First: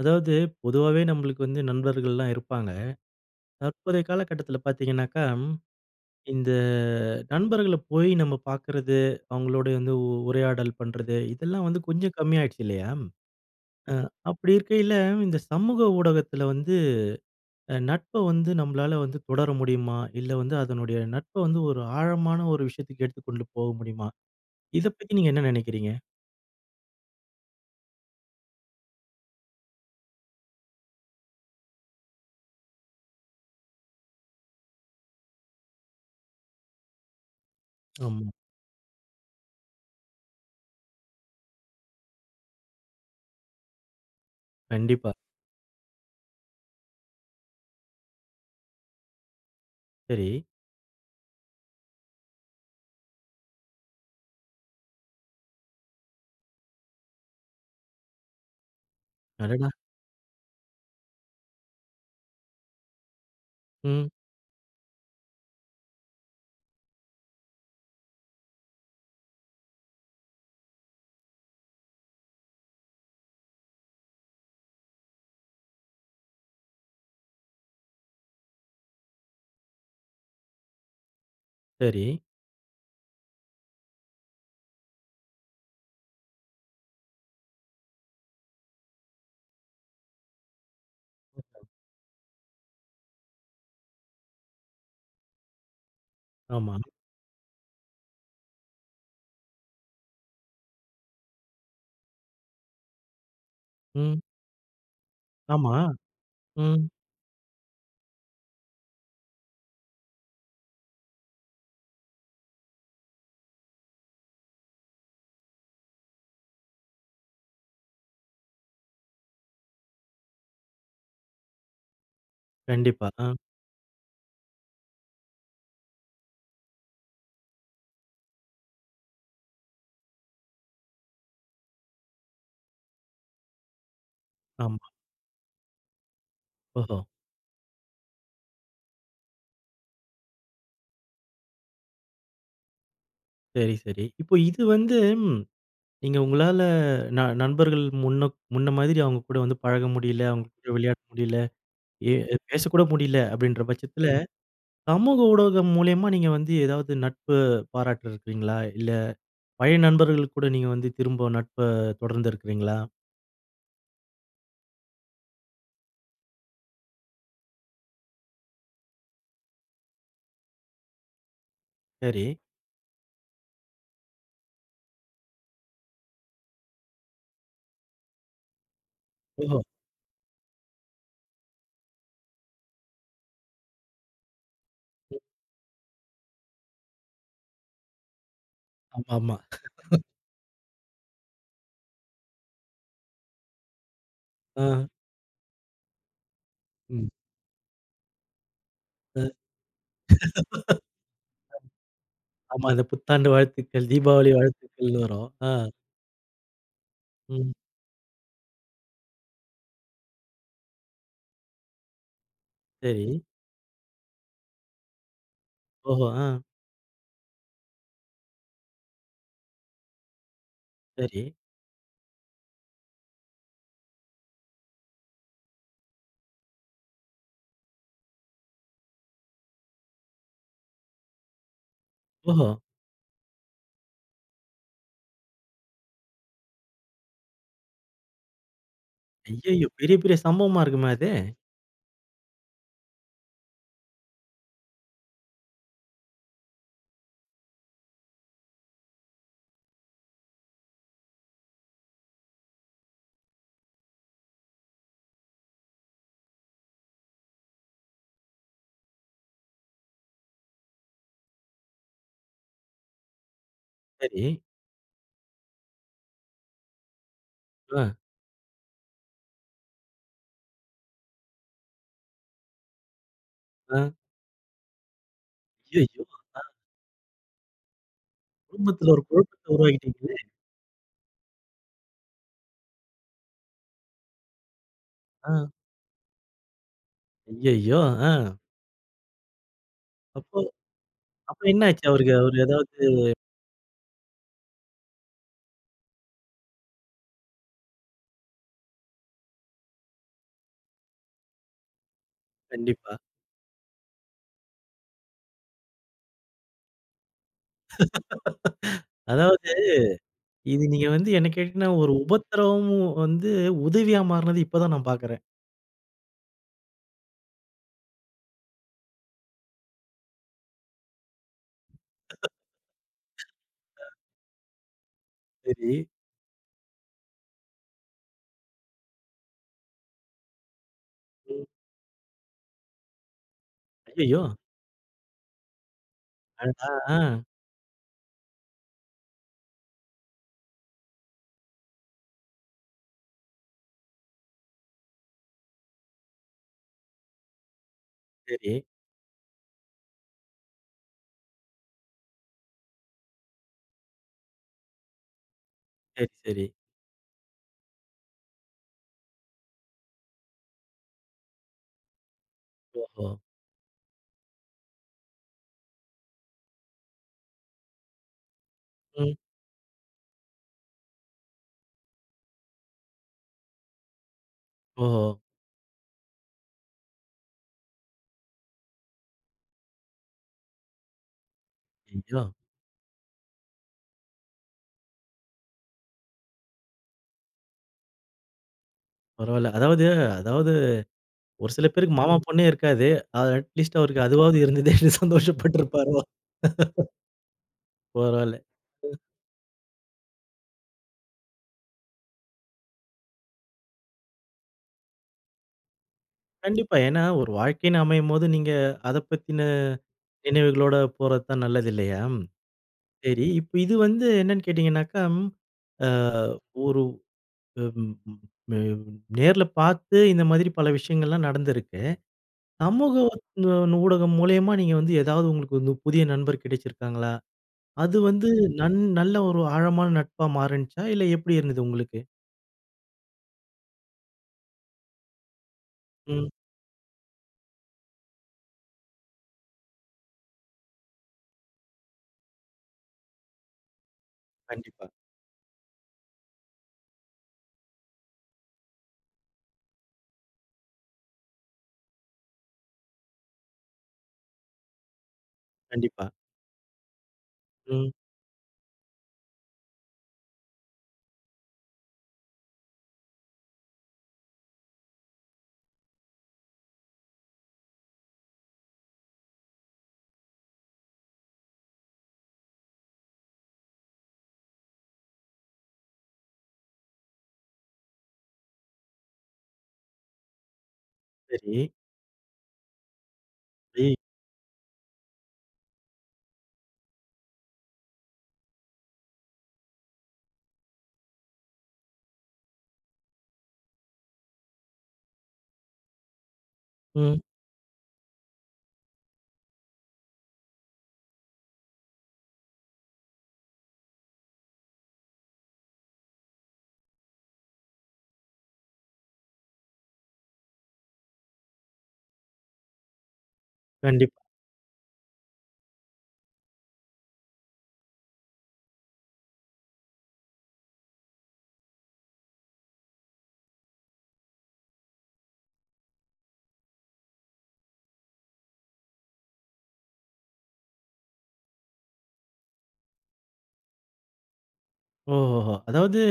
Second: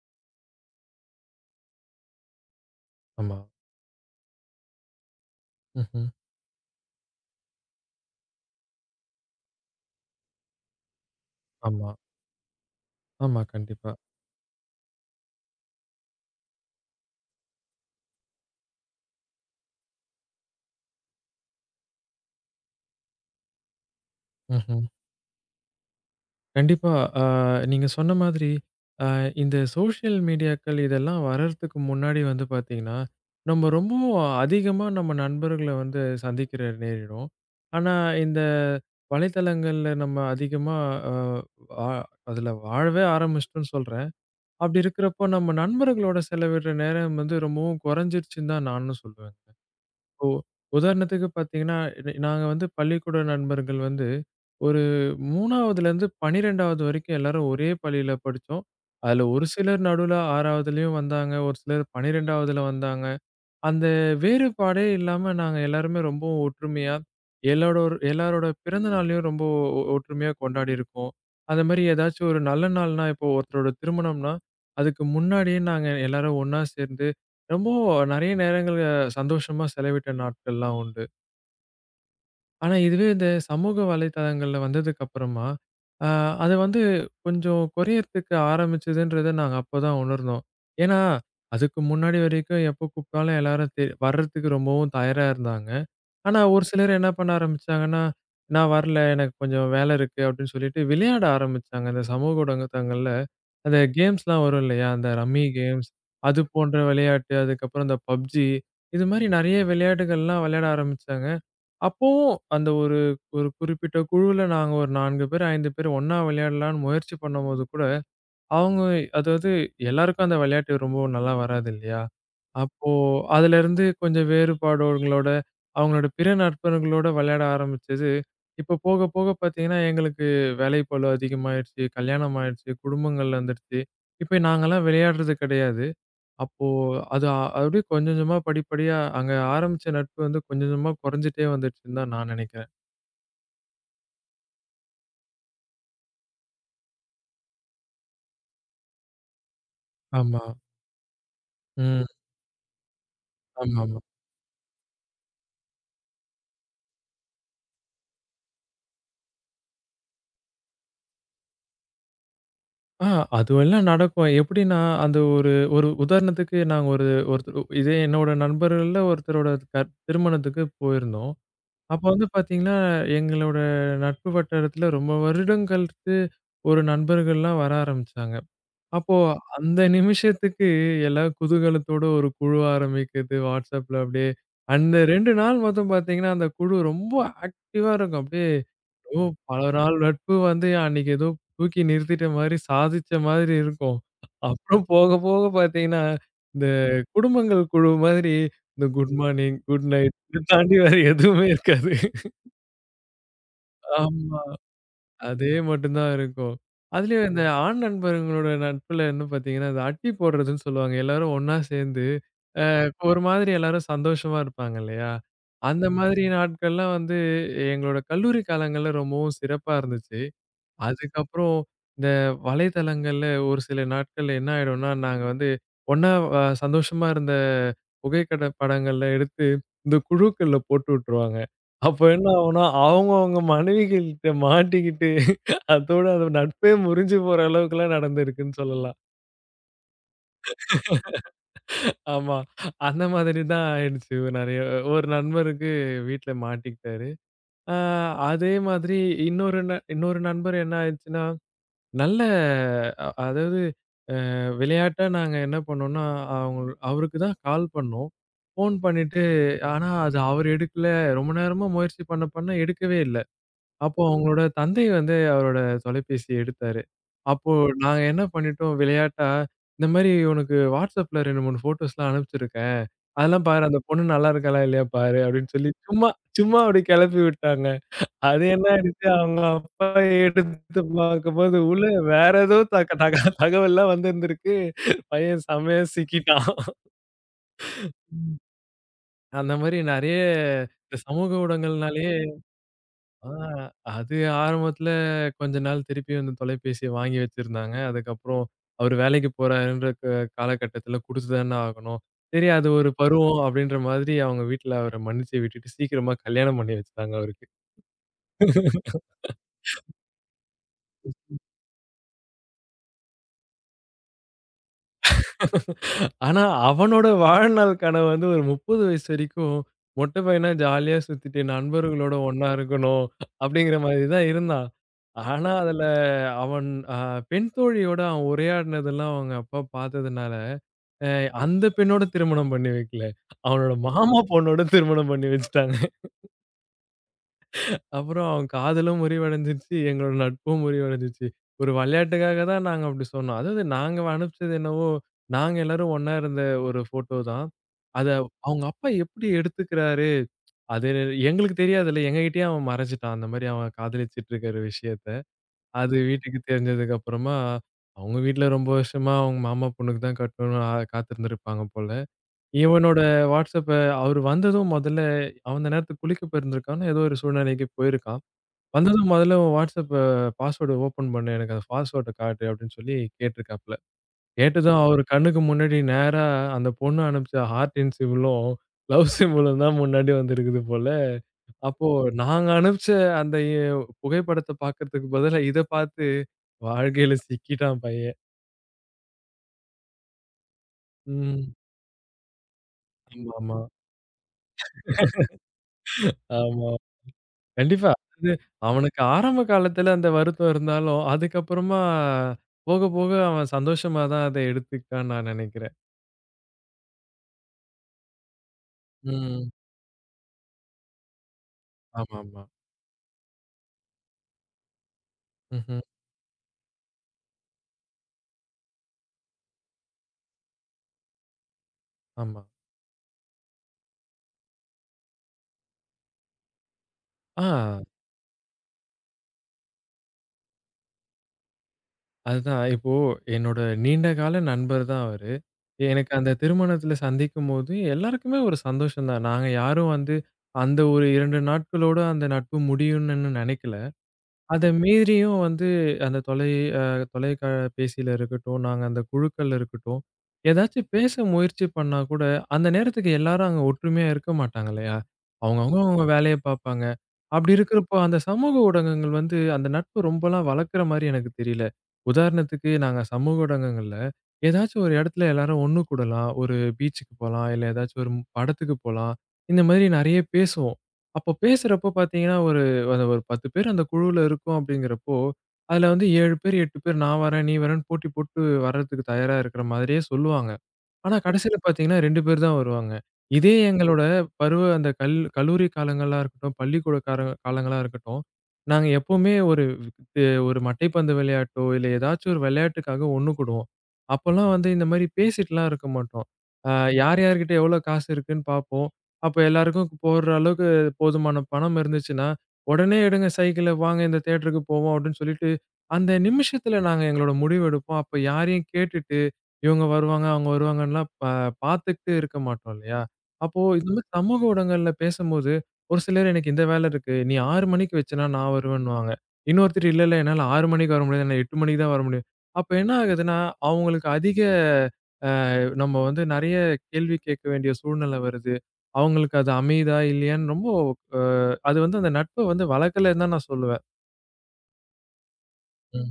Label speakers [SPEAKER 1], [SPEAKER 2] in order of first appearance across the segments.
[SPEAKER 1] அதாவது பொதுவாவே நம்மளுக்கு வந்து நண்பர்கள்லாம் இருப்பாங்க.
[SPEAKER 2] ஆமா.
[SPEAKER 1] தற்போதைய காலகட்டத்தில பார்த்தீங்கன்னாக்கா,
[SPEAKER 2] ம்ஹ்ம்.
[SPEAKER 1] இந்த நண்பர்கள போய் நம்ம பார்க்கறது, அவங்களோட வந்து உரையாடல் பண்றது, இதெல்லாம் வந்து
[SPEAKER 2] ஆமா,
[SPEAKER 1] கொஞ்சம் கம்மியாயிடுச்சு இல்லையா?
[SPEAKER 2] ஆமா. கண்டிப்பா.
[SPEAKER 1] அ அப்படி இருக்கையில இந்த சமூக ஊடகத்தில வந்து நட்ப வந்து நம்மளால வந்து தொடர முடியுமா? இல்ல வந்து அதனுடைய நட்ப வந்து ஒரு ஆழமான ஒரு விஷயத்துக்கு எடுத்துக்கொண்டு போக முடியுமா?
[SPEAKER 2] ம்ஹ்ம்.
[SPEAKER 1] இத பத்தி நீங்க என்ன நினைக்கிறீங்க?
[SPEAKER 2] கண்டிப்பா. ஆ நீங்க சொன்ன மாதிரி, அ இந்த சோசியல் மீடியாக்கள் இதெல்லாம் வர்றதுக்கு முன்னாடி வந்து பார்த்தீங்கன்னா, நம்ம ரொம்பவும் அதிகமா நம்ம நண்பர்கள வந்து சந்திக்கிற நேரிடும். ஆனா,
[SPEAKER 1] ஆமா.
[SPEAKER 2] இந்த வலைத்தளங்கள்ல நம்ம அதிகமா அ வா அதுல வாழவே ஆரம்பிச்சுட்டோம்னு சொல்றேன். அப்படி
[SPEAKER 1] கண்டிப்பா.
[SPEAKER 2] இருக்கிறப்போ, நம்ம நண்பர்களோட செலவிடுற நேரம் வந்து ரொம்பவும் குறைஞ்சிருச்சுன்னு தான் நானும் சொல்லுவேன். ஓ!
[SPEAKER 1] சரி.
[SPEAKER 2] உதாரணத்துக்கு பார்த்தீங்கன்னா, நாங்க வந்து பள்ளிக்கூட நண்பர்கள் வந்து, ஒரு 3வதுலேருந்து 12வது வரைக்கும் எல்லாரும் ஒரே பள்ளியில படிச்சோம். அதுல ஒரு
[SPEAKER 1] அடடா!
[SPEAKER 2] சிலர் நடுவுல 6வதுலயும் வந்தாங்க. ஒரு சிலர் 12வதுல வந்தாங்க. அந்த
[SPEAKER 1] ம்.
[SPEAKER 2] வேறுபாடே இல்லாம நாங்க எல்லாருமே ரொம்ப ஒற்றுமையா, எல்லாரோட ஒரு எல்லாரோட பிறந்த நாளையும் ரொம்ப ஒற்றுமையா கொண்டாடியிருக்கோம். அந்த மாரி ஏதாச்சும் ஒரு நல்ல நாள்னா, இப்போ ஒருத்தரோட திருமணம்னா, அதுக்கு முன்னாடியே நாங்க எல்லாரும் ஒண்ணா சேர்ந்து, ரொம்ப நெறைய நேரங்கள்ல சந்தோஷமா செலவிட்ட நாட்கள்லாம் உண்டு.
[SPEAKER 1] சரி.
[SPEAKER 2] ஆனா, இதுவே இந்த சமூக வலைதளங்கள்ல வந்ததுக்கு அப்புறமா, அ அது வந்து கொஞ்சம் குறையறதுக்கு ஆரம்பிச்சதுன்றத நாங்க அப்பதான் உணர்ந்தோம். ஏன்னா, அதுக்கு முன்னாடி வரைக்கும் எப்போ கூப்பிட்டாலும் எல்லாரும் வர்றதுக்கு ரொம்பவும் தயாரா இருந்தாங்க. ஆனா, ஒரு
[SPEAKER 1] ஆமா.
[SPEAKER 2] சிலர் என்ன பண்ண ஆரம்பிச்சாங்கன்னா, "நான் வரல. எனக்கு கொஞ்சம் வேலை இருக்கு" அப்படின்னு சொல்லிட்டு விளையாட ஆரம்பிச்சாங்க இந்த சமூக ஊடகங்கள்ல. அந்த
[SPEAKER 1] ம்.
[SPEAKER 2] கேம்ஸ்லாம் வரும் இல்லையா? அந்த ரம்மி
[SPEAKER 1] ஆமா.
[SPEAKER 2] கேம்ஸ், அது போன்ற
[SPEAKER 1] ம்.
[SPEAKER 2] விளையாட்டு, அதுக்கப்புறம் இந்த PUBG இது மாரி நெறைய விளையாட்டுகள்லாம் விளையாட ஆரம்பிச்சாங்க. அப்பவும் அந்த ஒரு ஒரு குறிப்பிட்ட குழுவுல நாங்க ஒரு 4 பேர், 5 பேர் ஒண்ணா விளையாடலான்னு முயற்சி பண்ணும்போது கூட அவங்க அதாவது எல்லாருக்கும் அந்த விளையாட்டு ரொம்ப நல்லா வராது இல்லையா? அப்போ
[SPEAKER 1] கண்டிப்பா. ஆ,
[SPEAKER 2] அதுலருந்து கொஞ்சம் வேறுபாடுகளோட, அவங்களோட பிற நண்பர்களோட விளையாட ஆரம்பிச்சது, இப்போ போக போக பார்த்தீங்கன்னா, எங்களுக்கு வேலைப்பளு அதிகமாயிருச்சு, கல்யாணம் ஆயிருச்சு, குடும்பங்கள் வந்துடுச்சு. இப்போ நாங்கலாம்
[SPEAKER 1] ஆமா.
[SPEAKER 2] விளையாடுறது கிடையாது. அப்போ
[SPEAKER 1] ஓஹோ!
[SPEAKER 2] அது அப்படியே கொஞ்சம் கொஞ்சமா படிப்படியா அங்க ஆரம்பிச்ச நட்பு வந்து கொஞ்சம் கொஞ்சமா குறைஞ்சுட்டே வந்துடுச்சுன்னு தான் நான் நினைக்கிறேன்.
[SPEAKER 1] சரி, சரி. இப்போ இது வந்து ம், நீங்க உங்களால நண்பர்கள் முன்ன முன்ன மாதிரி அவங்க கூட வந்து பழக முடியல,
[SPEAKER 2] ஆமா.
[SPEAKER 1] அவங்க கூட விளையாட முடியல,
[SPEAKER 2] ம்.
[SPEAKER 1] ஏ பேசக்கூட முடியல அப்படின்ற
[SPEAKER 2] ஆமாமா.
[SPEAKER 1] பட்சத்தில, சமூக ஊடகம் மூலியமா நீங்க வந்து ஏதாவது நட்பு பாராட்டு இருக்கிறீங்களா? இல்ல பழைய நண்பர்கள் கூட நீங்க வந்து திரும்ப நட்ப தொடர்ந்து இருக்கிறீங்களா?
[SPEAKER 2] ஆ அதுவெல்லாம் நடக்கும். எப்படின்னா, அந்த ஒரு ஒரு உதாரணத்துக்கு நாங்க ஒருத்தர் இதே என்னோட நண்பர்கள்ல ஒருத்தரோட திருமணத்துக்கு போயிருந்தோம். அப்போ வந்து
[SPEAKER 1] சரி.
[SPEAKER 2] பார்த்தீங்கன்னா, எங்களோட நட்பு வட்டாரத்தில ரொம்ப வருடம் கழித்து ஒரு நண்பர்கள்லாம் வர ஆரம்பிச்சாங்க. அப்போ
[SPEAKER 1] ஓஹோ!
[SPEAKER 2] அந்த நிமிஷத்துக்கு எல்லாம் குதூகலத்தோட ஒரு குழு ஆரம்பிக்குது WhatsAppல அப்படியே. அந்த 2 நாள் மட்டும் பார்த்தீங்கன்னா, அந்த குழு ரொம்ப ஆக்டிவா இருக்கும். அப்படியே
[SPEAKER 1] ஆமா,
[SPEAKER 2] ஓ!
[SPEAKER 1] ஆமா.
[SPEAKER 2] பல நாள் நட்பு வந்து அன்னைக்கு ஏதோ தூக்கி நிறுத்திட்ட மாரி, சாதிச்ச மாதிரி இருக்கும்.
[SPEAKER 1] ஆ.
[SPEAKER 2] அப்புறம் போக போக பார்த்தீங்கன்னா, இந்த
[SPEAKER 1] ம்.
[SPEAKER 2] குடும்பங்கள் குழு மாதிரி இந்த குட்
[SPEAKER 1] அ.
[SPEAKER 2] மார்னிங், குட் நைட் இத தாண்டி வேற எதுவுமே இருக்காது.
[SPEAKER 1] ஆமா. அந்த புத்தாண்டு வாழ்த்துக்கள், தீபாவளி
[SPEAKER 2] ஆமா.
[SPEAKER 1] வாழ்த்துக்கள்னு வரும். ஆ.
[SPEAKER 2] அதே மட்டும் தான் இருக்கும். அதுலயும் இந்த
[SPEAKER 1] ம்.
[SPEAKER 2] ஆண் நண்பர்களோட நட்புல என்ன பார்த்தீங்கன்னா, இந்த அட்டி போடுறதுன்னு சொல்லுவாங்க. எல்லாரும் ஒண்ணா சேர்ந்து
[SPEAKER 1] சரி.
[SPEAKER 2] ஒரு மாதிரி எல்லாரும் சந்தோஷமா இருப்பாங்க இல்லையா? அந்த
[SPEAKER 1] ஓஹோ!
[SPEAKER 2] மாதிரி
[SPEAKER 1] ஆ.
[SPEAKER 2] நாட்கள்லாம் வந்து எங்களோட கல்லூரி காலங்கள்ல ரொம்பவும் சிறப்பா இருந்துச்சு.
[SPEAKER 1] சரி.
[SPEAKER 2] அதுக்கப்புறம் இந்த வலைத்தளங்கள்ல ஒரு சில நாட்கள்ல என்ன ஆயிடும்னா, நாங்க வந்து ஒண்ணா சந்தோஷமா இருந்த புகைக்கட படங்கள்ல எடுத்து, இந்த குழுக்கள்ல போட்டு விட்டுருவாங்க. அப்ப என்ன
[SPEAKER 1] ஓஹோ!
[SPEAKER 2] ஆகும்னா, அவங்க அவங்க மனைவிகள்ட்ட மாட்டிக்கிட்டு அதோட அந்த நட்பே முறிஞ்சு போற அளவுக்குலாம் நடந்திருக்குன்னு சொல்லலாம்.
[SPEAKER 1] ஐயய்யோ! பெரிய பெரிய சம்பவமா இருக்குமே அது.
[SPEAKER 2] ஆமா. அந்த மாதிரி தான் ஆயிடுச்சு நெறைய. ஒரு நண்பருக்கு வீட்ல மாட்டிக்கிட்டாரு. அ அதே மாதிரி இன்னொரு இன்னொரு நண்பர் என்ன ஆயிடுச்சுன்னா நல்ல அ அதாவது அ விளையாட்டா நாங்க என்ன பண்ணோம்னா, அவருக்கு தான் கால் பண்ணோம். ஃபோன் பண்ணிட்டு ஆனா அது அவர் எடுக்கல. ரொம்ப நேரமா முயற்சி பண்ண பண்ண எடுக்கவே இல்ல. அப்போ
[SPEAKER 1] சரி.
[SPEAKER 2] அவங்களோட தந்தை வந்து அவரோட தொலைபேசி எடுத்தாரு. அப்போ
[SPEAKER 1] ஆ,
[SPEAKER 2] நாங்க என்ன பண்ணிட்டோம் விளையாட்டா, இந்த மாரி உனக்கு WhatsAppல 2, 3 ஃபோட்டோஸ்லாம் அனுப்பிச்சிருக்கேன். அதெல்லாம் பாரு அந்த
[SPEAKER 1] ஆ.
[SPEAKER 2] பொண்ணு நல்லா இருக்காளா இல்லையா பாரு அப்படின்னு சொல்லி
[SPEAKER 1] ஐயய்யோ!
[SPEAKER 2] சும்மா சும்மா அப்படி கிளப்பி விட்டாங்க. அது என்ன
[SPEAKER 1] குடும்பத்துல ஒரு
[SPEAKER 2] ஆயிடுச்சு, அவங்க
[SPEAKER 1] குழப்பத்த
[SPEAKER 2] அப்பா
[SPEAKER 1] உருவாக்கிட்டீங்களே!
[SPEAKER 2] எடுத்து பார்க்கும்போது, உள்ள வேற ஏதோ தக தக தகவல்லாம் வந்திருந்திருக்கு.
[SPEAKER 1] ஆ.
[SPEAKER 2] பையன் செமையா சிக்கிட்டான்.
[SPEAKER 1] ஐயய்யோ! ஆ.
[SPEAKER 2] அந்த மாரி நெறைய
[SPEAKER 1] அப்போ
[SPEAKER 2] இந்த சமூக
[SPEAKER 1] அப்ப என்ன ஆச்சு அவருக்கு?
[SPEAKER 2] ஊடகங்கள்னாலயே
[SPEAKER 1] அவரு ஏதாவது
[SPEAKER 2] ஆ அது ஆரம்பத்துல கொஞ்ச நாள் திருப்பி வந்து தொலைபேசிய வாங்கி வச்சிருந்தாங்க. அதுக்கப்புறம் அவரு வேலைக்கு போறாருன்ற காலகட்டத்துல குடுத்து தான ஆகணும். சரி அது ஒரு
[SPEAKER 1] கண்டிப்பா.
[SPEAKER 2] பருவம் அப்படின்ற மாதிரி அவங்க வீட்ல அவர மன்னிச்சு விட்டுட்டு, சீக்கிரமா கல்யாணம் பண்ணி வச்சுட்டாங்க அவருக்கு.
[SPEAKER 1] அதாவது இது நீங்க வந்து என்ன கேட்டீங்கன்னா, ஒரு உபத்திரவமும் வந்து உதவியா மாறுனது இப்ப தான் நான் பாக்குறேன்.
[SPEAKER 2] ஆனா, அவனோட வாழ்நாள் கனவு வந்து ஒரு 30 வயசு வரைக்கும் மொட்டை பையனா ஜாலியா சுத்திட்டு நண்பர்களோட ஒண்ணா இருக்கணும். அப்படிங்கிற மாதிரி தான் இருந்தான். ஆனா,
[SPEAKER 1] சரி.
[SPEAKER 2] அதுல அவன் அ பெண் தோழியோட அவன் உரையாடினதெல்லாம் அவங்க அப்பா பார்த்ததுனால, அ
[SPEAKER 1] ம்.
[SPEAKER 2] அந்த பெண்ணோட திருமணம் பண்ணி வைக்கல. அவனோட மாமா
[SPEAKER 1] ஐயய்யோ!
[SPEAKER 2] பொண்ணோட திருமணம் பண்ணி வச்சுட்டாங்க.
[SPEAKER 1] அடடா! ஆ.
[SPEAKER 2] அப்புறம் காதலும் முறிவடைஞ்சிருச்சு. எங்களோட நட்பும் முறிவடைஞ்சிருச்சு. ஒரு விளையாட்டுக்காக தான் நாங்க அப்படி சொன்னோம். அதாவது நாங்க அனுப்பிச்சது என்னவோ, நாங்க எல்லாரும் ஒண்ணா இருந்த ஒரு ஃபோட்டோ தான். அத
[SPEAKER 1] சரி,
[SPEAKER 2] அவங்க அப்பா எப்படி எடுத்துக்கிறாரு? அது எங்களுக்கு தெரியாதுல்ல. எங்ககிட்டயே அவன் மறைச்சுட்டான். அந்த மாரி அவன் காதலிச்சுட்டு இருக்கிற விஷயத்த. அது
[SPEAKER 1] சரி,
[SPEAKER 2] வீட்டுக்கு
[SPEAKER 1] சரி.
[SPEAKER 2] தெரிஞ்சதுக்கு அப்புறமா, அவங்க வீட்ல ரொம்ப வருஷமா அவங்க மாமா பொண்ணுக்கு தான் கட்டணும்னு காத்திருந்திருப்பாங்க போல. இவனோட
[SPEAKER 1] ஓஹோ!
[SPEAKER 2] வாட்ஸ்அப்ப அவரு வந்ததும் முதல்ல அவன் அந்த நேரத்துக்கு குளிக்க போயிருந்திருக்கான்னு ஏதோ ஒரு சூழ்நிலைக்கு போயிருக்கான். வந்ததும்
[SPEAKER 1] ம்.
[SPEAKER 2] மொதல்ல வாட்ஸ்அப் பாஸ்வேர்ட் ஓப்பன் பண்ணு. எனக்கு அந்த பாஸ்வேர்ட்ட காட்டு அப்படின்னு சொல்லி கேட்டுருக்காப்ல. கேட்டதும் அவரு
[SPEAKER 1] ஓஹோ!
[SPEAKER 2] கண்ணுக்கு முன்னாடி நேரா அந்த பொண்ணு அனுப்பிச்ச ஹார்ட்டின் சிம்பலும், லவ் சிம்பலும் தான் முன்னாடி வந்திருக்குது போல. அப்போ
[SPEAKER 1] ஐயோ!
[SPEAKER 2] நாங்க அனுப்பிச்ச அந்த புகைப்படத்த பார்க்கறதுக்கு பதிலா இத பார்த்து வாழ்க்கையில சிக்கிட்டான் பையன்.
[SPEAKER 1] பரவால்ல. அதாவது அதாவது ஒரு
[SPEAKER 2] ம்.
[SPEAKER 1] சில பேருக்கு மாமா பொண்ணே இருக்காது.
[SPEAKER 2] ஆமாமா.
[SPEAKER 1] அட்லீஸ்ட் அவருக்கு அதுவாவது இருந்ததேன்னு சந்தோஷப்பட்டுருப்பாரு.
[SPEAKER 2] ஆமா. ஆமா கண்டிப்பா. அது
[SPEAKER 1] பரவால்ல.
[SPEAKER 2] அவனுக்கு ஆரம்ப காலத்துல அந்த வருத்தம் இருந்தாலும், அதுக்கப்புறமா போக போக அவன் சந்தோஷமா தான் அத எடுத்துக்கிட்டான்னு நான் நெனைக்கிறேன்.
[SPEAKER 1] கண்டிப்பா. ஏன்னா, ஒரு வாழ்க்கைன்னு அமையும்போது நீங்க அத பத்தின
[SPEAKER 2] ம்.
[SPEAKER 1] நினைவுகளோட போறது தான் நல்லது இல்லையா?
[SPEAKER 2] ஆமாமா.
[SPEAKER 1] சரி, இப்ப இது வந்து என்னன்னு கேட்டீங்கன்னாக்கா,
[SPEAKER 2] ம்ஹ்ம்.
[SPEAKER 1] அ ஒரு ம் ம், நேர்ல பார்த்து இந்த மாதிரி பல விஷயங்கள்லாம் நடந்திருக்கு.
[SPEAKER 2] ஆமா.
[SPEAKER 1] சமூக ஊ ஊடகம் மூலியமா நீங்க வந்து ஏதாவது உங்களுக்கு வந்து புதிய நண்பர் கிடைச்சிருக்காங்களா?
[SPEAKER 2] ஆ
[SPEAKER 1] அது வந்து நல்ல ஒரு ஆழமான நட்பா மாறுனுச்சா? இல்ல எப்படி இருந்தது உங்களுக்கு?
[SPEAKER 2] அதுதான். இப்போ என்னோட நீண்ட கால நண்பர் தான் அவரு. எனக்கு அந்த
[SPEAKER 1] ம்.
[SPEAKER 2] திருமணத்தில சந்திக்கும்போது எல்லாருக்குமே ஒரு சந்தோஷம் தான். நாங்க யாரும் வந்து அந்த ஒரு 2 நாட்களோட அந்த நட்பு முடியும்னு நினைக்கல. அத
[SPEAKER 1] கண்டிப்பா,
[SPEAKER 2] மீறியும் வந்து அந்த அ தொலைக்காபேசியில இருக்கட்டும், நாங்க அந்த குழுக்கள்ல இருக்கட்டும், ஏதாச்சும் பேச முயற்சி பண்ணா கூட, அந்த நேரத்துக்கு எல்லாரும் அங்க ஒற்றுமையா இருக்க மாட்டாங்க இல்லையா? அவங்கவங்க அவங்க
[SPEAKER 1] கண்டிப்பா.
[SPEAKER 2] வேலைய பார்ப்பாங்க. அப்படி
[SPEAKER 1] ம்.
[SPEAKER 2] இருக்கிறப்போ, அந்த சமூக ஊடகங்கள் வந்து அந்த நட்பு ரொம்பலாம் வளர்க்குற மாரி எனக்கு தெரியல. உதாரணத்துக்கு நாங்க சமூக ஊடகங்கள்ல ஏதாச்சும் ஒரு இடத்துல எல்லாரும் ஒண்ணு கூடலாம். ஒரு பீச்சுக்கு போலாம், இல்ல ஏதாச்சும் ஒரு படத்துக்கு போலாம். இந்த மாதிரி நெறைய பேசுவோம். அப்போ பேசுறப்போ பார்த்தீங்கன்னா அந்த ஒரு 10 பேர் அந்த குழுவுல இருக்கோம் அப்படிங்கிறப்போ, அதுல வந்து 7 பேர், 8 பேர் நான் வரேன், நீ வரேன்னு போட்டி போட்டு வர்றதுக்கு தயாரா இருக்கிற மாதிரியே சொல்லுவாங்க. ஆனா கடைசியில
[SPEAKER 1] சரி.
[SPEAKER 2] பார்த்தீங்கன்னா 2 பேர் தான் வருவாங்க. இதே
[SPEAKER 1] ஐ
[SPEAKER 2] எங்களோட பருவ அந்த கல்லூரி காலங்களா இருக்கட்டும், பள்ளிக்கூட காலங்களா இருக்கட்டும், நாங்க எப்பவுமே ஒரு மட்டைப்பந்து விளையாட்டோ, இல்ல ஏதாச்சும் ஒரு விளையாட்டுக்காக ஒண்ணு கூடுவோம். அப்போலாம் வந்து இந்த மாரி பேசிட்டுலாம் இருக்க மாட்டோம். அ யார்
[SPEAKER 1] ம்.
[SPEAKER 2] யார்கிட்ட எவ்வளோ காசு இருக்குன்னு பார்ப்போம். அப்ப எல்லாருக்கும் போடுற அளவுக்கு போதுமான பணம் இருந்துச்சுன்னா, "உடனே எடுங்க சைக்கிள, வாங்க இந்த தியேட்டருக்கு போவோம்" அப்படின்னு சொல்லிட்டு, அந்த நிமிஷத்துல நாங்க எங்களோட முடிவு எடுப்போம். அப்ப யாரையும் கேட்டுட்டு இவங்க வருவாங்க, அவங்க வருவாங்கன்லாம் பார்த்துக்கிட்டு இருக்க மாட்டோம் இல்லையா? அப்போ இந்த மாரி
[SPEAKER 1] கண்டிப்பா.
[SPEAKER 2] சமூக ஊடகங்கள்ல பேசும்போது, ஒரு சிலர் எனக்கு இந்த வேலை இருக்கு. நீ 6 மணிக்கு வச்சேன்னா நான் வருவேன்னுவாங்க. இன்னொருத்தர் இல்ல, இல்ல என்னால 6 மணிக்கு வர முடியாது. நான் 8 மணிக்கு தான் வர முடியும். அப்ப என்ன ஆகுதுன்னா, அவங்களுக்கு அதிக நம்ம வந்து நெறைய கேள்வி கேட்க வேண்டிய சூழ்நிலை வருது. அவங்களுக்கு அது அமையுதா இல்லையான்னு ரொம்ப அ அது வந்து அந்த நட்ப வந்து வளர்க்கலன்னு தான் நான் சொல்லுவேன்.
[SPEAKER 1] ஓஹோஹோ! அதாவது
[SPEAKER 2] ம்.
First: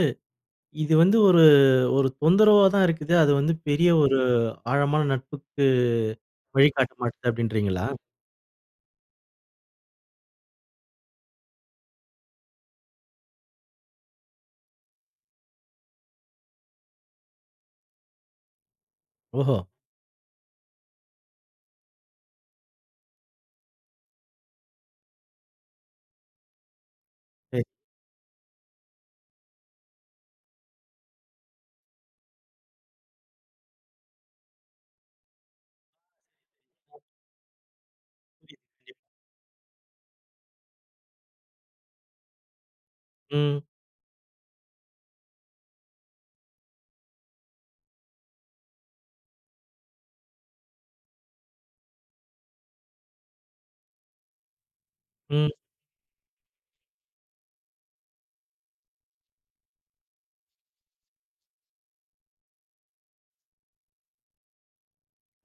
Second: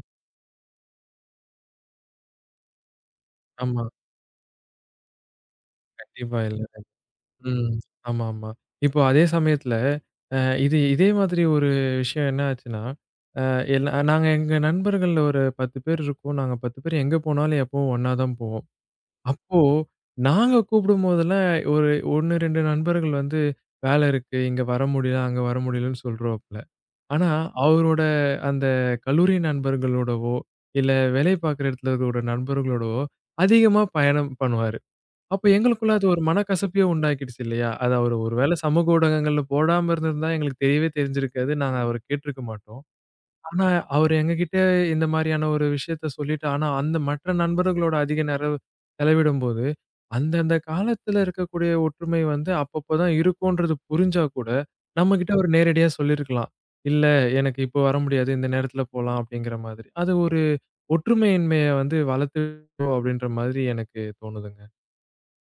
[SPEAKER 1] இது வந்து ஒரு ஒரு தொந்தரவா தான் இருக்குது. அது வந்து
[SPEAKER 2] ஆமா.
[SPEAKER 1] பெரிய ஒரு ஆழமான நட்புக்கு
[SPEAKER 2] கண்டிப்பா இல்ல.
[SPEAKER 1] வழிகாட்ட மாட்டுது
[SPEAKER 2] ம்.
[SPEAKER 1] அப்டின்றீங்களா?
[SPEAKER 2] ஆமா, ஆமா. இப்போ அதே சமயத்துல, அ இது இதே மாதிரி ஒரு விஷயம் என்ன ஆச்சுன்னா, அ எல்லா நாங்க எங்க நண்பர்கள்ல ஒரு 10 பேர் இருக்கோம். நாங்க 10 பேர் எங்க போனாலும் எப்பவும் ஒண்ணா தான் போவோம்.
[SPEAKER 1] ஓஹோ!
[SPEAKER 2] அப்போ நாங்க கூப்பிடும்போதெல்லாம் ஒரு 1, 2 நண்பர்கள் வந்து வேலை இருக்கு. இங்க வர முடியல, அங்க வர முடியலன்னு சொல்றாப்ல. ஆனா
[SPEAKER 1] சரி.
[SPEAKER 2] அவரோட அந்த கல்லூரி நண்பர்களோடவோ, இல்ல வேலை பார்க்குற இடத்துல இருக்கிற நண்பர்களோடவோ அதிகமா பயணம் பண்ணுவாரு. அப்ப எங்களுக்குள்ள அது ஒரு மனக்கசப்பையே உண்டாக்கிடுச்சு இல்லையா? அது அவரு ஒரு வேள
[SPEAKER 1] புரியுது.
[SPEAKER 2] சமூக
[SPEAKER 1] கண்டிப்பா.
[SPEAKER 2] ஊடகங்கள்ல போடாம இருந்திருந்தா எங்களுக்கு தெரியவே தெரிஞ்சிருக்காது. நாங்க அவர கேட்டுருக்க மாட்டோம்.
[SPEAKER 1] ம்,
[SPEAKER 2] ஆனா அவரு எங்ககிட்ட இந்த மாரியான ஒரு விஷயத்த சொல்லிட்டு, ஆனா அந்த மற்ற நண்பர்களோட அதிக நேரம் செலவிடும்போது, அந்தந்த காலத்துல இருக்கக்கூடிய ஒற்றுமை வந்து அப்பப்ப தான் இருக்கும்ன்றது புரிஞ்சா கூட, நம்மகிட்ட
[SPEAKER 1] ம்.
[SPEAKER 2] அவரு நேரடியா சொல்லியிருக்கலாம். "இல்ல எனக்கு இப்போ வர முடியாது. இந்த நேரத்துல போலாம்" அப்படிங்கிற மாதிரி. அது ஒரு ஒற்றுமையின்மைய வந்து வளர்த்து அப்படின்ற மாதிரி எனக்கு தோணுதுங்க.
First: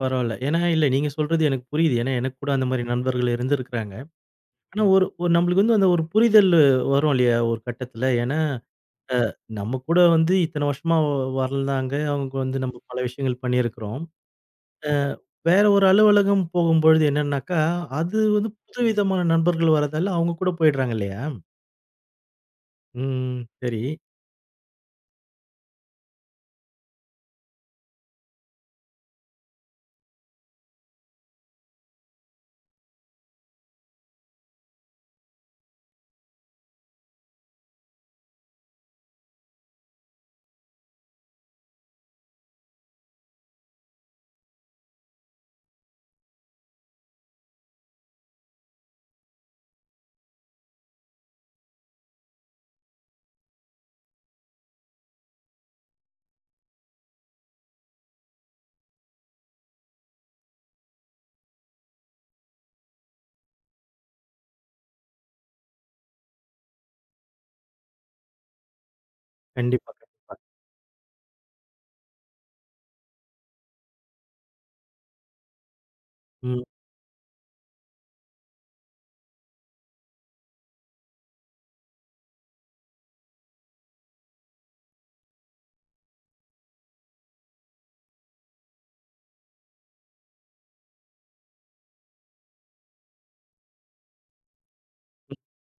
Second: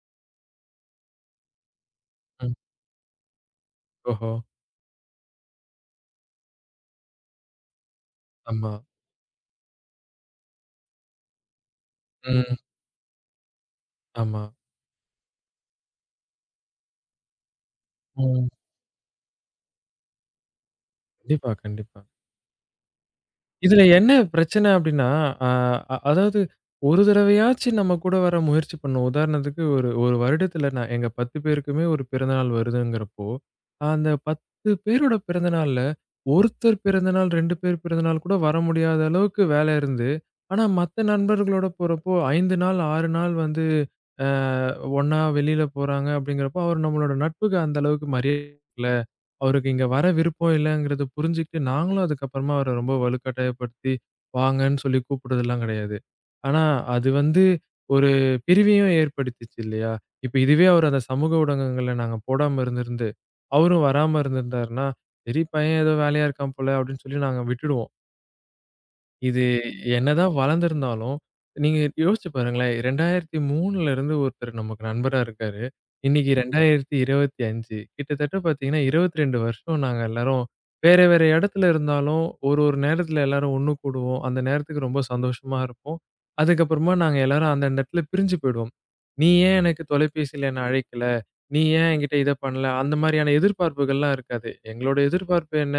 [SPEAKER 1] பரவால்ல. ஏன்னா இல்ல நீங்க சொல்றது எனக்கு புரியுது. ஏன்னா எனக்கு கூட
[SPEAKER 2] ம்.
[SPEAKER 1] அந்த மாரி நண்பர்கள் இருந்திருக்கிறாங்க.
[SPEAKER 2] ஓஹோ!
[SPEAKER 1] ஆனா ஒரு ஒரு நம்மளுக்கு வந்து அந்த ஒரு புரிதல் வரும் இல்லையா? ஒரு கட்டத்துல. ஏன்னா
[SPEAKER 2] ஆமா.
[SPEAKER 1] நம்ம கூட வந்து இத்தன வருஷமா வாழ்ந்தாங்க. அவங்க
[SPEAKER 2] ம்.
[SPEAKER 1] வந்து நம்ம பல விஷயங்கள் பண்ணியிருக்கிறோம்.
[SPEAKER 2] ஆமா.
[SPEAKER 1] அ வேற ஒரு அலுவலகம் போகும்பொழுது என்னன்னாக்கா, அது
[SPEAKER 2] ம்.
[SPEAKER 1] வந்து புதுவிதமான நண்பர்கள் வரதால அவங்க கூட போயிடுறாங்க இல்லையா?
[SPEAKER 2] கண்டிப்பா, கண்டிப்பா.
[SPEAKER 1] ம். சரி.
[SPEAKER 2] இதுல என்ன பிரச்சனை அப்டின்னா, அ அ அதாவது ஒரு தடவையாச்சும் நம்ம கூட வர முயற்சி பண்ணுவோம். உதாரணத்துக்கு ஒரு ஒரு வருடத்துல நான் எங்க 10 பேருக்குமே ஒரு பிறந்தநாள் வருதுங்கிறப்போ, அந்த 10 பேரோட பிறந்தநாள்ல ஒருத்தர் பிறந்தநாள், 2 பேர் பிறந்தநாள் கூட வர முடியாத அளவுக்கு வேலை இருந்து, ஆனா மத்த நண்பர்களோட போறப்போ 5 நாள், 6 நாள் வந்து அ ஒண்ணா வெளியில போறாங்க அப்டிங்கிறப்போ, அவர் நம்மளோட நட்புக்கு அந்த அளவுக்கு மரியாதை அவருக்கு இங்க வர விருப்பம் இல்லங்கிறத புரிஞ்சுகிட்டு, நாங்களும் அதுக்கப்புறமா அவர ரொம்ப வலுக்கட்டாயப்படுத்தி, வாங்கன்னு சொல்லி கூப்பிடுறதெல்லாம் கிடையாது. ஆனா, அது வந்து ஒரு பிரிவையும் ஏற்படுத்திச்சு இல்லையா? இப்ப இதுவே அவர் அந்த சமூக ஊடகங்கள்ல நாங்க போடாம இருந்திருந்து, அவரும் வராம இருந்திருந்தாருன்னா, "சரி பையன் ஏதோ வேலையா இருக்கான் போல" அப்படின்னு சொல்லி நாங்க விட்டுடுவோம். இது
[SPEAKER 1] கண்டிப்பா.
[SPEAKER 2] என்னதான் வளர்ந்திருந்தாலும், நீங்க யோசிச்சு பாருங்களேன். 2003ல இருந்து ஒருத்தர் நமக்கு நண்பரா இருக்காரு. இன்னைக்கு
[SPEAKER 1] ம்.
[SPEAKER 2] 2025 கிட்டத்தட்ட பார்த்தீங்கன்னா, 22 வருஷம் நாங்க எல்லாரும் வேற, வேற இடத்துல இருந்தாலும், ஒரு ஒரு நேரத்துல எல்லாரும் ஒண்ணு கூடுவோம். அந்த நேரத்துக்கு ரொம்ப சந்தோஷமா இருப்போம். அதுக்கப்புறமா நாங்க எல்லாரும் அந்த அந்த இடத்துல பிரிஞ்சு போயிடுவோம். "நீ ஏன் எனக்கு தொலைபேசியில என்ன அழைக்கல? நீ ஏன் என்கிட்ட இத பண்ணல?" அந்த மாரியான எதிர்பார்ப்புகள்லாம் இருக்காது. எங்களோட எதிர்பார்ப்பு என்ன?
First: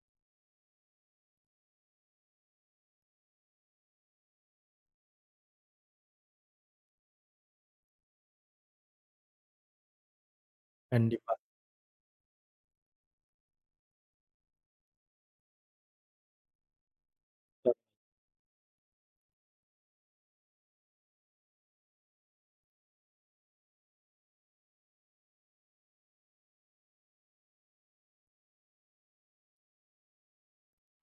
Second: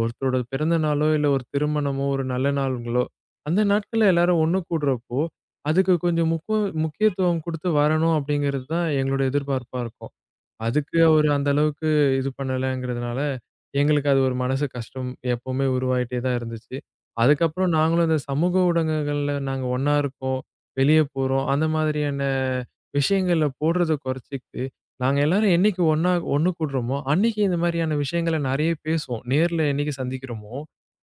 [SPEAKER 2] ஒருத்தரோட பிறந்த நாளோ, இல்ல ஒரு திருமணமோ, ஒரு நல்ல நாளுங்களோ, அந்த நாட்கள்ல எல்லாரும் ஒண்ணு கூடுறப்போ, அதுக்கு கொஞ்சம் முக்கியத்துவம் குடுத்து வரணும் அப்படிங்கிறது தான் எங்களோட எதிர்பார்ப்பா இருக்கும். அதுக்கு அவரு
[SPEAKER 1] கண்டிப்பா.
[SPEAKER 2] அந்த அளவுக்கு இது பண்ணலங்கிறதுனால, எங்களுக்கு அது ஒரு மனசு கஷ்டம் எப்பவுமே உருவாயிட்டே தான் இருந்துச்சு. அதுக்கப்புறம் நாங்களும் இந்த சமூக ஊடகங்கள்ல நாங்க ஒண்ணா இருக்கோம், வெளிய போறோம். அந்த மாதிரியான விஷயங்கள்ல போடுறத குறைச்சுக்கிட்டு, நாங்க எல்லாரும் என்னைக்கு ஒண்ணா ஒண்ணு கூடுறோமோ, அன்னைக்கு இந்த மாரியான விஷயங்கள நெறைய பேசுவோம். நேர்ல என்னைக்கு சந்திக்கிறோமோ,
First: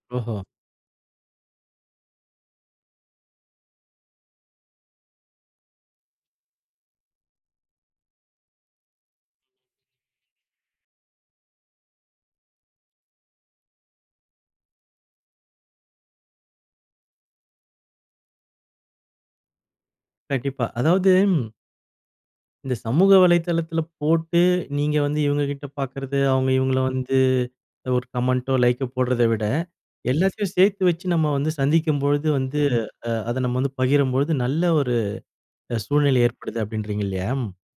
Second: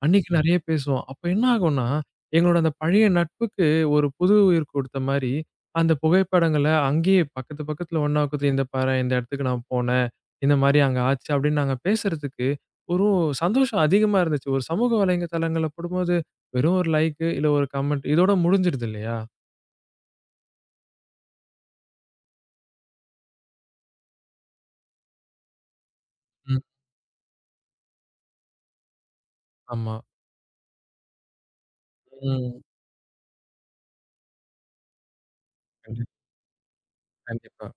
[SPEAKER 2] அன்னைக்கு
[SPEAKER 1] ஓஹோ!
[SPEAKER 2] நெறைய பேசுவோம். அப்ப என்ன ஆகும்னா, எங்களோட அந்த பழைய நட்புக்கு ஒரு புது உயிர் கொடுத்த மாரி, அந்த புகைப்படங்கள அங்கேயே பக்கத்து பக்கத்துல ஒண்ணா உக்காந்து, "இந்த பாரேன், இந்த இடத்துக்கு நான் போனேன். இந்த மாரி அங்க ஆச்சு." அப்படின்னு நாங்க பேசுறதுக்கு ஒரு சந்தோஷம் அதிகமா இருந்துச்சு. ஒரு சமூக வலைதளங்கள்ல போடும்போது, வெறும் ஒரு லைக்கு, இல்ல ஒரு கமெண்ட் இதோட முடிஞ்சிடுது இல்லையா?
[SPEAKER 1] கண்டிப்பா. அதாவது இந்த சமூக வலைதளத்தில போட்டு, நீங்க வந்து இவங்க கிட்ட பார்க்கறது, அவங்க
[SPEAKER 2] ம்.
[SPEAKER 1] இவங்கள வந்து ஒரு கமெண்ட்டோ, லைக்கோ போடுறத விட,
[SPEAKER 2] ஆமா.
[SPEAKER 1] எல்லாத்தையும் சேர்த்து வச்சு நம்ம வந்து சந்திக்கும்பொழுது வந்து
[SPEAKER 2] ம்.
[SPEAKER 1] அத நம்ம வந்து பகிரும்பொழுது நல்ல ஒரு
[SPEAKER 2] கண்டிப்
[SPEAKER 1] சூழ்நிலை ஏற்படுது அப்படின்றீங்க இல்லையா?
[SPEAKER 2] கண்டிப்பா.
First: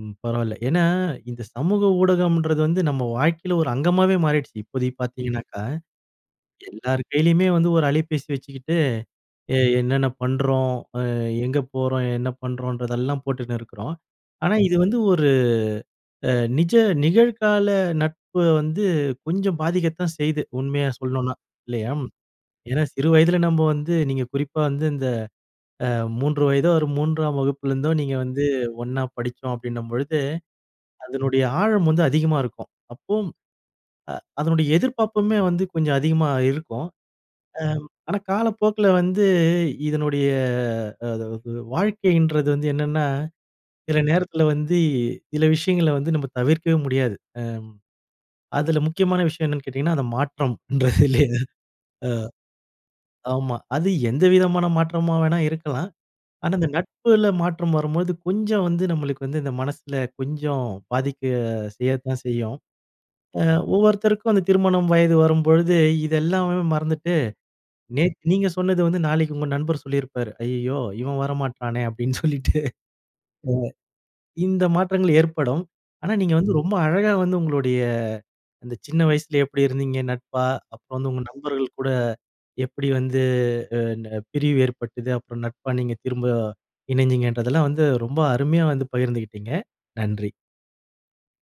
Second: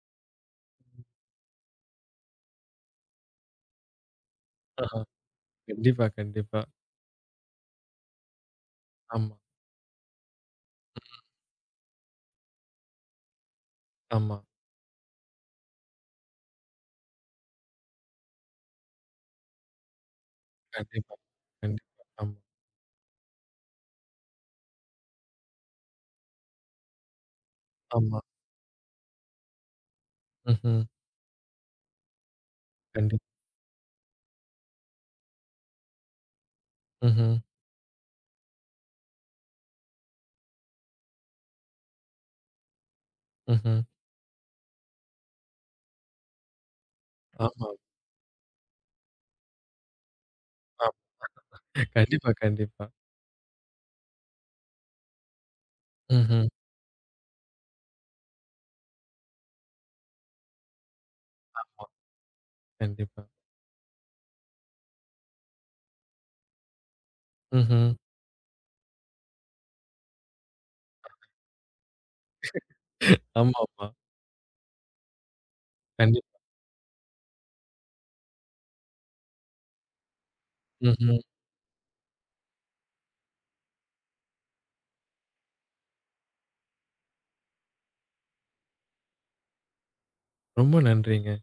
[SPEAKER 1] ம். பரவால்ல. ஏன்னா இந்த சமூக ஊடகம்ன்றது வந்து நம்ம வாழ்க்கையில ஒரு அங்கமாவே மாறிடுச்சு.
[SPEAKER 2] ஆஹா.
[SPEAKER 1] இப்போதைக்கு பார்த்தீங்கன்னாக்கா,
[SPEAKER 2] கண்டிப்பா, கண்டிப்பா.
[SPEAKER 1] எல்லார் கையிலயுமே வந்து ஒரு அலைபேசி வச்சுக்கிட்டு
[SPEAKER 2] ஆமா,
[SPEAKER 1] என்னென்ன பண்றோம்? அ எங்க போறோம்? என்ன பண்றோன்றதெல்லாம் போட்டுன்னு இருக்கிறோம்.
[SPEAKER 2] ஆமா.
[SPEAKER 1] ஆனா, இது வந்து ஒரு அ நிஜ நிகழ்கால நட்ப வந்து கொஞ்சம் பாதிக்கத்தான் செய்யுது. உண்மையா
[SPEAKER 2] கண்டிப்பா,
[SPEAKER 1] சொல்லணும்னா, இல்லையா?
[SPEAKER 2] கண்டிப்பா. ஆமா,
[SPEAKER 1] ஏன்னா சிறு வயதில நம்ம வந்து நீங்க குறிப்பா வந்து இந்த அ 3 வயதோ ஒரு 3ஆம் வகுப்புல இருந்தோ நீங்க
[SPEAKER 2] ஆமா.
[SPEAKER 1] வந்து ஒண்ணா படிச்சோம் அப்டின்னும் பொழுது,
[SPEAKER 2] ம்ஹ்ம்.
[SPEAKER 1] அதனுடைய ஆழம் வந்து அதிகமா இருக்கும். அப்போ
[SPEAKER 2] கண்டிப்பா.
[SPEAKER 1] அ அதனுடைய எதிர்பார்ப்புமே வந்து கொஞ்சம் அதிகமா இருக்கும்.
[SPEAKER 2] ம்ஹ்ம்.
[SPEAKER 1] ஆம். ஆனா காலப்போக்குல வந்து இதனுடைய அதாவது வாழ்க்கைன்றது வந்து என்னன்னா,
[SPEAKER 2] ம்ஹ்ம்.
[SPEAKER 1] சில நேரத்துல வந்து சில விஷயங்கள வந்து நம்ம தவிர்க்கவே முடியாது.
[SPEAKER 2] ஆமா.
[SPEAKER 1] அதுல முக்கியமான விஷயம் என்னன்னு கேட்டீங்கன்னா, அந்த
[SPEAKER 2] ஆமா.
[SPEAKER 1] மாற்றம்ன்றது இல்லையா? அ
[SPEAKER 2] கண்டிப்பா, கண்டிப்பா.
[SPEAKER 1] ஆமா. அது எந்த விதமான மாற்றமா வேணா இருக்கலாம்.
[SPEAKER 2] ம்ஹ்ம்.
[SPEAKER 1] ஆனா இந்த நட்புல மாற்றம் வரும்போது கொஞ்சம் வந்து நம்மளுக்கு வந்து இந்த மனசுல கொஞ்சம் பாதிக்க
[SPEAKER 2] ஆமா.
[SPEAKER 1] செய்யத்தான் செய்யும்.
[SPEAKER 2] கண்டிப்பா.
[SPEAKER 1] அ ஒவ்வொருத்தருக்கும் அந்த திருமணம் வயது வரும்பொழுது இதெல்லாமே மறந்துட்டு
[SPEAKER 2] ம்ஹ்ம்.
[SPEAKER 1] நேத்து நீங்க சொன்னது வந்து நாளைக்கு உங்க நண்பர் சொல்லியிருப்பாரு. "ஐயய்யோ! இவன் வரமாட்டானே" அப்படின்னு சொல்லிட்டு.
[SPEAKER 2] ஆமாமா.
[SPEAKER 1] இந்த மாற்றங்கள் ஏற்படும். ஆனா
[SPEAKER 2] கண்டிப்
[SPEAKER 1] நீங்க வந்து ம். ரொம்ப அழகா வந்து உங்களுடைய அந்த சின்ன வயசுல எப்படி இருந்தீங்க நட்பா? அப்புறம் வந்து
[SPEAKER 2] ம்ஹ்ம்.
[SPEAKER 1] உங்க நண்பர்கள் கூட எப்படி வந்து அ ந பிரிவு ஏற்பட்டது? அப்புறம் நட்பா நீங்க திரும்ப இணைஞ்சீங்கன்றதெல்லாம் வந்து ரொம்ப அருமையா வந்து பகிர்ந்துகிட்டீங்க. நன்றி.
[SPEAKER 2] ரொம்ப நன்றிங்க.